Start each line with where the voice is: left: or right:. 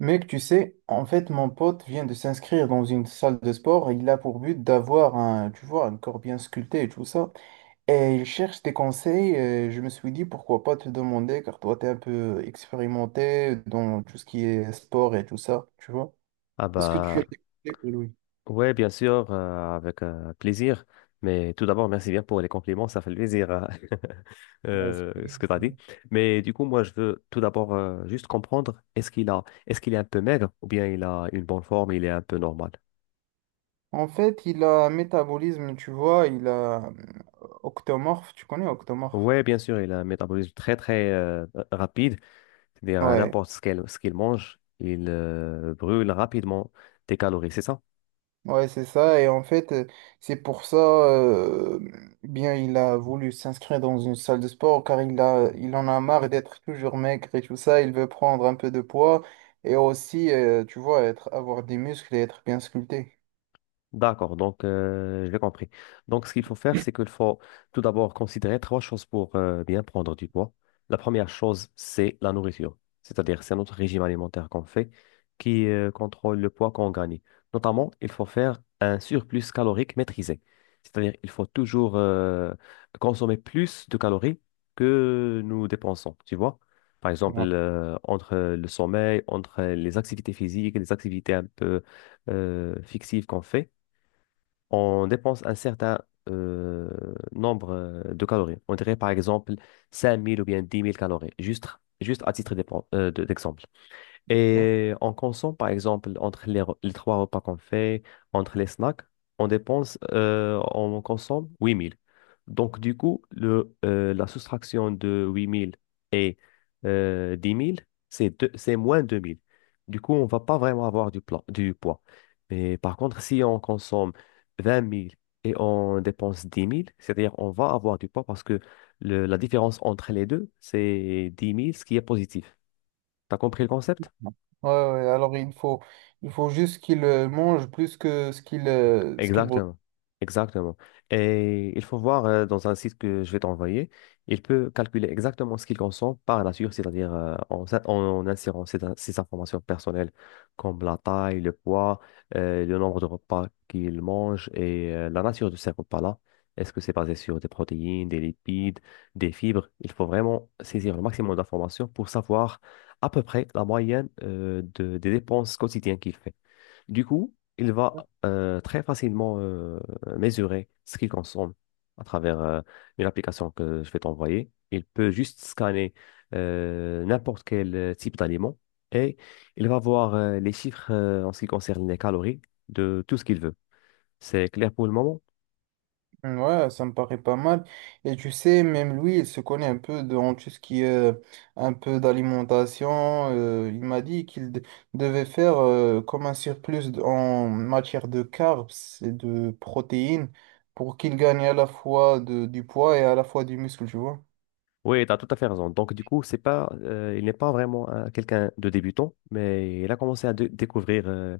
right: Mec, tu sais, en fait, mon pote vient de s'inscrire dans une salle de sport et il a pour but d'avoir un, tu vois, un corps bien sculpté et tout ça. Et il cherche des conseils. Et je me suis dit, pourquoi pas te demander, car toi, t'es un peu expérimenté dans tout ce qui est sport et tout ça, tu vois.
left: Ah
right: Est-ce que tu as
left: bah
right: des conseils pour lui?
left: ouais, bien sûr, avec plaisir. Mais tout d'abord, merci bien pour les compliments, ça fait plaisir
right: Ouais, c'est pas
left: ce que tu as dit.
right: grave.
left: Mais du coup, moi, je veux tout d'abord juste comprendre. Est-ce qu'il est un peu maigre, ou bien il a une bonne forme, il est un peu normal?
right: En fait, il a un métabolisme, tu vois, il a octomorphe, tu connais octomorphe?
left: Ouais, bien sûr, il a un métabolisme très très rapide, c'est-à-dire à
right: Ouais.
left: n'importe ce qu'il mange, il brûle rapidement des calories, c'est ça?
right: Ouais, c'est ça. Et en fait, c'est pour ça, bien, il a voulu s'inscrire dans une salle de sport car il a, il en a marre d'être toujours maigre et tout ça. Il veut prendre un peu de poids et aussi, tu vois, être, avoir des muscles et être bien sculpté.
left: D'accord, donc je l'ai compris. Donc ce qu'il faut faire, c'est qu'il faut tout d'abord considérer trois choses pour bien prendre du poids. La première chose, c'est la nourriture, c'est-à-dire c'est notre régime alimentaire qu'on fait qui contrôle le poids qu'on gagne. Notamment, il faut faire un surplus calorique maîtrisé, c'est-à-dire il faut toujours consommer plus de calories que nous dépensons, tu vois. Par exemple,
right: Ouais.
left: entre le sommeil, entre les activités physiques, les activités un peu fixives qu'on fait, on dépense un certain euh, nombre de calories. On dirait par exemple 5 000 ou bien 10 000 calories, juste à titre d'exemple.
right: Ouais,
left: Et on consomme, par exemple, entre les trois repas qu'on fait, entre les snacks, on consomme 8 000. Donc, du coup, la soustraction de 8 000 et 10 000, c'est moins 2 000. Du coup, on ne va pas vraiment avoir du poids. Mais par contre, si on consomme 20 000 et on dépense 10 000, c'est-à-dire on va avoir du poids parce que la différence entre les deux, c'est 10 000, ce qui est positif. T'as compris le concept?
right: ouais, ouais, alors il faut juste qu'il mange plus que ce qu'il
left: Exactement, exactement. Et il faut voir dans un site que je vais t'envoyer, il peut calculer exactement ce qu'il consomme par nature, c'est-à-dire en insérant ces informations personnelles comme la taille, le poids, le nombre de repas qu'il mange et la nature de ces repas-là. Est-ce que c'est basé sur des protéines, des lipides, des fibres? Il faut vraiment saisir le maximum d'informations pour savoir à peu près la moyenne des dépenses quotidiennes qu'il fait. Du coup, il va très facilement mesurer ce qu'il consomme à travers une application que je vais t'envoyer. Il peut juste scanner n'importe quel type d'aliment, et il va voir les chiffres en ce qui concerne les calories de tout ce qu'il veut. C'est clair pour le moment?
right: ouais, ça me paraît pas mal. Et tu sais, même lui, il se connaît un peu dans tout ce qui est un peu d'alimentation. Il m'a dit qu'il de- devait faire comme un surplus en matière de carbs et de protéines pour qu'il gagne à la fois de, du poids et à la fois du muscle, tu vois.
left: Oui, tu as tout à fait raison. Donc, du coup, c'est pas, il n'est pas vraiment quelqu'un de débutant, mais il a commencé à découvrir euh,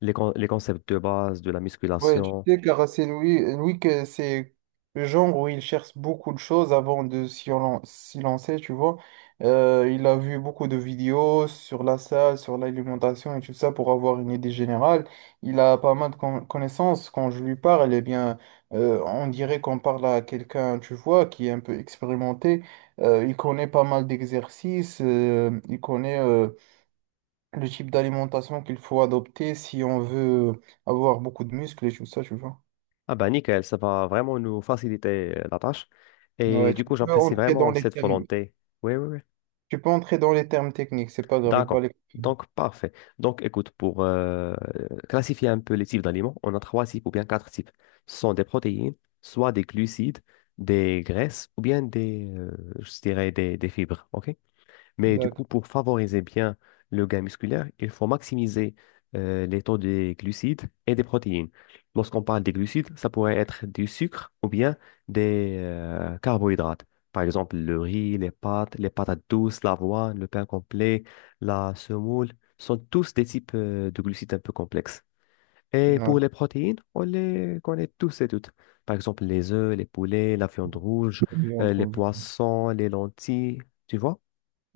left: les, con- les concepts de base de la
right: Ouais, tu
left: musculation.
right: sais, Caracé Louis, Louis, que c'est le genre où il cherche beaucoup de choses avant de s'y lancer, tu vois. Il a vu beaucoup de vidéos sur la salle, sur l'alimentation et tout ça pour avoir une idée générale. Il a pas mal de connaissances. Quand je lui parle, eh bien, on dirait qu'on parle à quelqu'un, tu vois, qui est un peu expérimenté. Il connaît pas mal d'exercices. Il connaît le type d'alimentation qu'il faut adopter si on veut avoir beaucoup de muscles et tout ça, tu vois.
left: Ah bah nickel, ça va vraiment nous faciliter la tâche.
right: Ouais,
left: Et
right: tu
left: du coup,
right: peux
left: j'apprécie
right: entrer dans
left: vraiment
right: les
left: cette
right: termes,
left: volonté. Oui, oui, oui.
right: tu peux entrer dans les termes techniques, c'est pas grave, il va les
left: D'accord.
right: comprendre.
left: Donc, parfait. Donc, écoute, pour classifier un peu les types d'aliments, on a trois types ou bien quatre types. Ce sont des protéines, soit des glucides, des graisses ou bien je dirais, des fibres. OK? Mais du coup,
right: D'accord.
left: pour favoriser bien le gain musculaire, il faut maximiser les taux des glucides et des protéines. Lorsqu'on parle des glucides, ça pourrait être du sucre ou bien des carbohydrates. Par exemple, le riz, les pâtes, les patates douces, l'avoine, le pain complet, la semoule, sont tous des types de glucides un peu complexes. Et
right: Ouais,
left: pour les protéines, on les connaît tous et toutes. Par exemple, les œufs, les poulets, la viande rouge,
right: oui, en
left: les poissons, les lentilles, tu vois?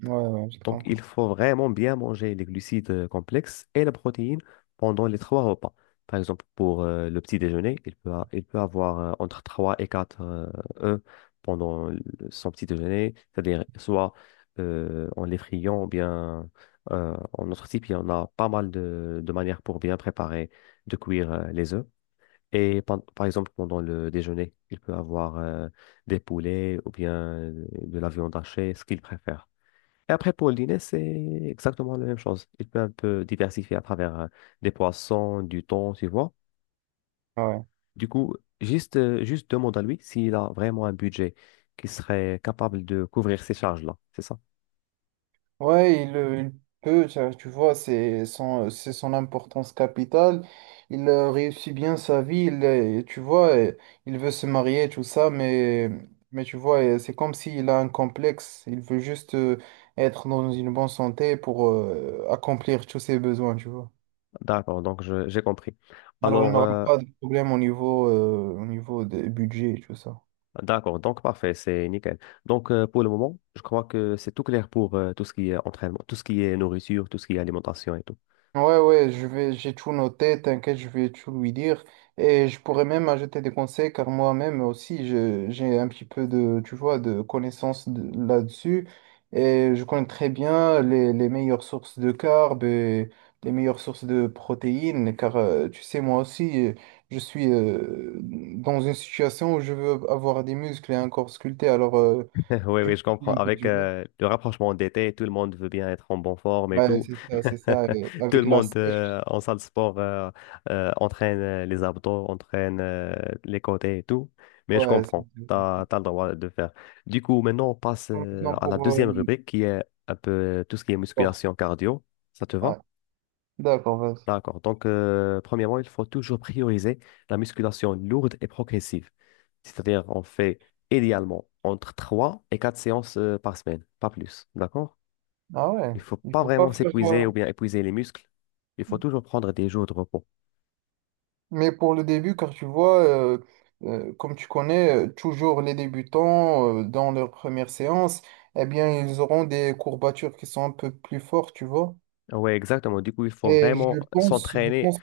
right: ouais, ouais, je te
left: Donc, il
right: comprends.
left: faut vraiment bien manger les glucides complexes et la protéine pendant les trois repas. Par exemple, pour le petit déjeuner, il peut avoir entre 3 et 4 œufs pendant son petit déjeuner, c'est-à-dire soit en les friant ou bien en notre type, il y en a pas mal de manières pour bien préparer, de cuire les œufs. Et par exemple, pendant le déjeuner, il peut avoir des poulets ou bien de la viande hachée, ce qu'il préfère. Et après, pour le dîner, c'est exactement la même chose. Il peut un peu diversifier à travers des poissons, du thon, tu vois.
right: Ouais,
left: Du coup, juste demande à lui s'il a vraiment un budget qui serait capable de couvrir ces charges-là. C'est ça?
right: il peut, ça, tu vois, c'est son importance capitale. Il réussit bien sa vie, il, tu vois, il veut se marier, tout ça, mais tu vois, c'est comme s'il a un complexe. Il veut juste être dans une bonne santé pour accomplir tous ses besoins, tu vois.
left: D'accord, donc j'ai compris.
right: Alors, il n'y
left: Alors,
right: aura
left: euh,
right: pas de problème au niveau des budgets et tout ça.
left: D'accord, donc parfait, c'est nickel. Donc pour le moment, je crois que c'est tout clair pour tout ce qui est entraînement, tout ce qui est nourriture, tout ce qui est alimentation et tout.
right: Ouais, ouais, je vais, j'ai tout noté, t'inquiète, je vais tout lui dire. Et je pourrais même ajouter des conseils, car moi-même aussi, j'ai un petit peu de, tu vois, de connaissances là-dessus. Et je connais très bien les meilleures sources de carbs et les meilleures sources de protéines, car tu sais, moi aussi, je suis dans une situation où je veux avoir des muscles et un corps sculpté. Alors,
left: Oui,
right: je me
left: oui, je
right: connais
left: comprends.
right: un peu.
left: Avec le rapprochement d'été, tout le monde veut bien être en bonne forme et
right: Ouais,
left: tout.
right: c'est ça, c'est ça, et
left: Tout le
right: avec la
left: monde
right: sèche,
left: en salle de sport entraîne les abdos, entraîne les côtés et tout. Mais je
right: ouais.
left: comprends, tu as, le droit de faire. Du coup, maintenant, on passe
right: Bon, maintenant
left: à la
right: pour
left: deuxième
right: le
left: rubrique qui est un peu tout ce qui est
right: sport.
left: musculation cardio. Ça te va?
right: Ouais. D'accord, vas-y.
left: D'accord. Donc, premièrement, il faut toujours prioriser la musculation lourde et progressive. C'est-à-dire, on fait idéalement entre 3 et 4 séances par semaine, pas plus. D'accord?
right: Ah ouais.
left: Il faut
right: Il
left: pas
right: faut pas
left: vraiment
right: faire.
left: s'épuiser ou bien épuiser les muscles. Il faut toujours prendre des jours de repos.
right: Mais pour le début, car tu vois, comme tu connais, toujours les débutants, dans leur première séance, eh bien, ils auront des courbatures qui sont un peu plus fortes, tu vois.
left: Oui, exactement. Du coup, il faut
right: Et
left: vraiment
right: je
left: s'entraîner.
right: pense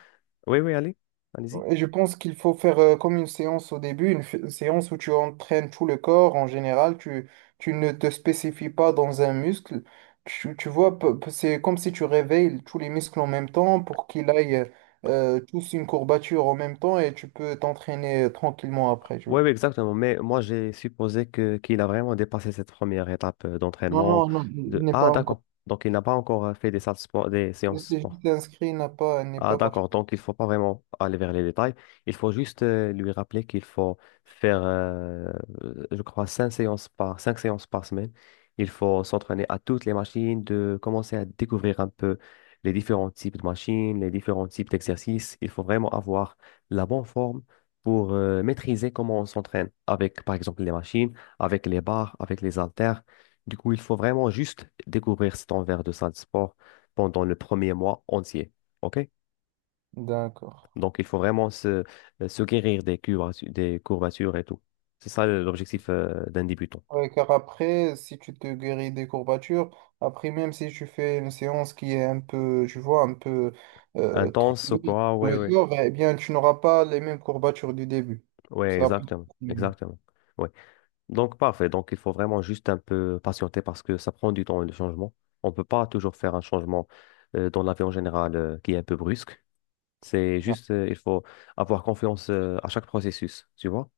left: Oui, oui, allez, allez-y.
right: et je pense qu'il faut faire comme une séance au début, une, une séance où tu entraînes tout le corps en général, tu ne te spécifies pas dans un muscle. Tu vois, c'est comme si tu réveilles tous les muscles en même temps pour qu'ils aillent tous une courbature en même temps et tu peux t'entraîner tranquillement après, tu
left: Oui,
right: vois.
left: oui, exactement. Mais moi, j'ai supposé que qu'il a vraiment dépassé cette première étape
right: Non,
left: d'entraînement.
right: non, non, il
left: De...
right: n'est
left: Ah,
right: pas encore.
left: d'accord. Donc, il n'a pas encore fait des
right: Il
left: séances.
right: s'est juste inscrit, il n'a pas, il n'est
left: Ah,
right: pas parti.
left: d'accord. Donc, il faut pas vraiment aller vers les détails. Il faut juste lui rappeler qu'il faut faire, euh, je crois, cinq séances par semaine. Il faut s'entraîner à toutes les machines, de commencer à découvrir un peu les différents types de machines, les différents types d'exercices. Il faut vraiment avoir la bonne forme pour maîtriser comment on s'entraîne avec, par exemple, les machines, avec les barres, avec les haltères. Du coup, il faut vraiment juste découvrir cet envers de salle de sport pendant le premier mois entier. OK?
right: D'accord.
left: Donc, il faut vraiment se guérir des courbatures et tout. C'est ça l'objectif d'un débutant.
right: Ouais, car après, si tu te guéris des courbatures, après, même si tu fais une séance qui est un peu, tu vois, un peu trop
left: Intense au
right: longue
left: quoi?
right: pour
left: Ouais,
right: le
left: ouais.
right: corps, eh bien, tu n'auras pas les mêmes courbatures du début.
left: Ouais,
right: Ça,
left: exactement.
right: ouais.
left: Exactement. Ouais. Donc, parfait. Donc, il faut vraiment juste un peu patienter parce que ça prend du temps, le changement. On ne peut pas toujours faire un changement dans la vie en général qui est un peu brusque. Il faut avoir confiance à chaque processus, tu vois?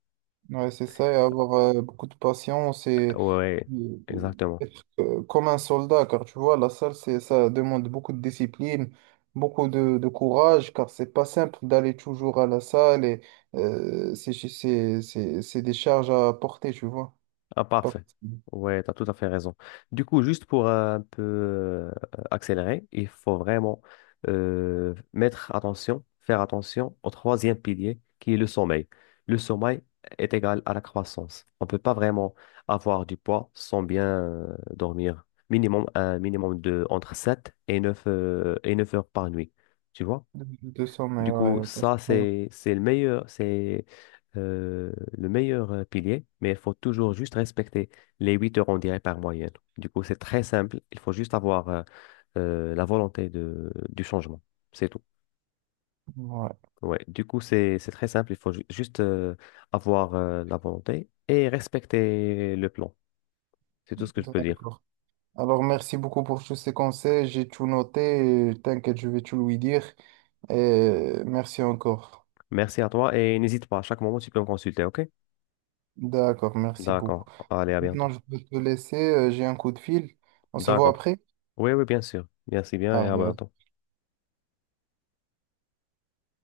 right: Ouais, c'est ça, et avoir beaucoup de patience
left: Ouais,
right: et
left: ouais,
right: euh,
left: exactement.
right: être comme un soldat, car tu vois, la salle, c'est, ça demande beaucoup de discipline, beaucoup de courage, car c'est pas simple d'aller toujours à la salle et c'est des charges à porter, tu vois.
left: Ah,
right: Pas
left: parfait.
right: facile.
left: Ouais, tu as tout à fait raison. Du coup, juste pour un peu accélérer, il faut vraiment faire attention au troisième pilier qui est le sommeil. Le sommeil est égal à la croissance. On ne peut pas vraiment avoir du poids sans bien dormir. Minimum, un minimum de entre 7 et 9 heures par nuit. Tu vois?
right: 200 mais
left: Du coup,
right: ouais. OK, c'est
left: ça,
right: très bien.
left: c'est, c'est le meilleur, c'est euh, le meilleur pilier, mais il faut toujours juste respecter les 8 heures, on dirait, par moyenne. Du coup, c'est très simple. Il faut juste avoir la volonté du changement. C'est tout.
right: Ouais,
left: Ouais. Du coup, c'est très simple. Il faut juste avoir la volonté et respecter le plan. C'est tout ce que je peux dire.
right: d'accord. Alors, merci beaucoup pour tous ces conseils, j'ai tout noté, et t'inquiète, je vais tout lui dire. Et merci encore.
left: Merci à toi et n'hésite pas, à chaque moment, tu peux me consulter, OK?
right: D'accord, merci beaucoup.
left: D'accord. Allez, à
right: Maintenant,
left: bientôt.
right: je peux te laisser, j'ai un coup de fil. On se voit
left: D'accord.
right: après.
left: Oui, oui, bien sûr. Merci bien et
right: Ah,
left: à bientôt.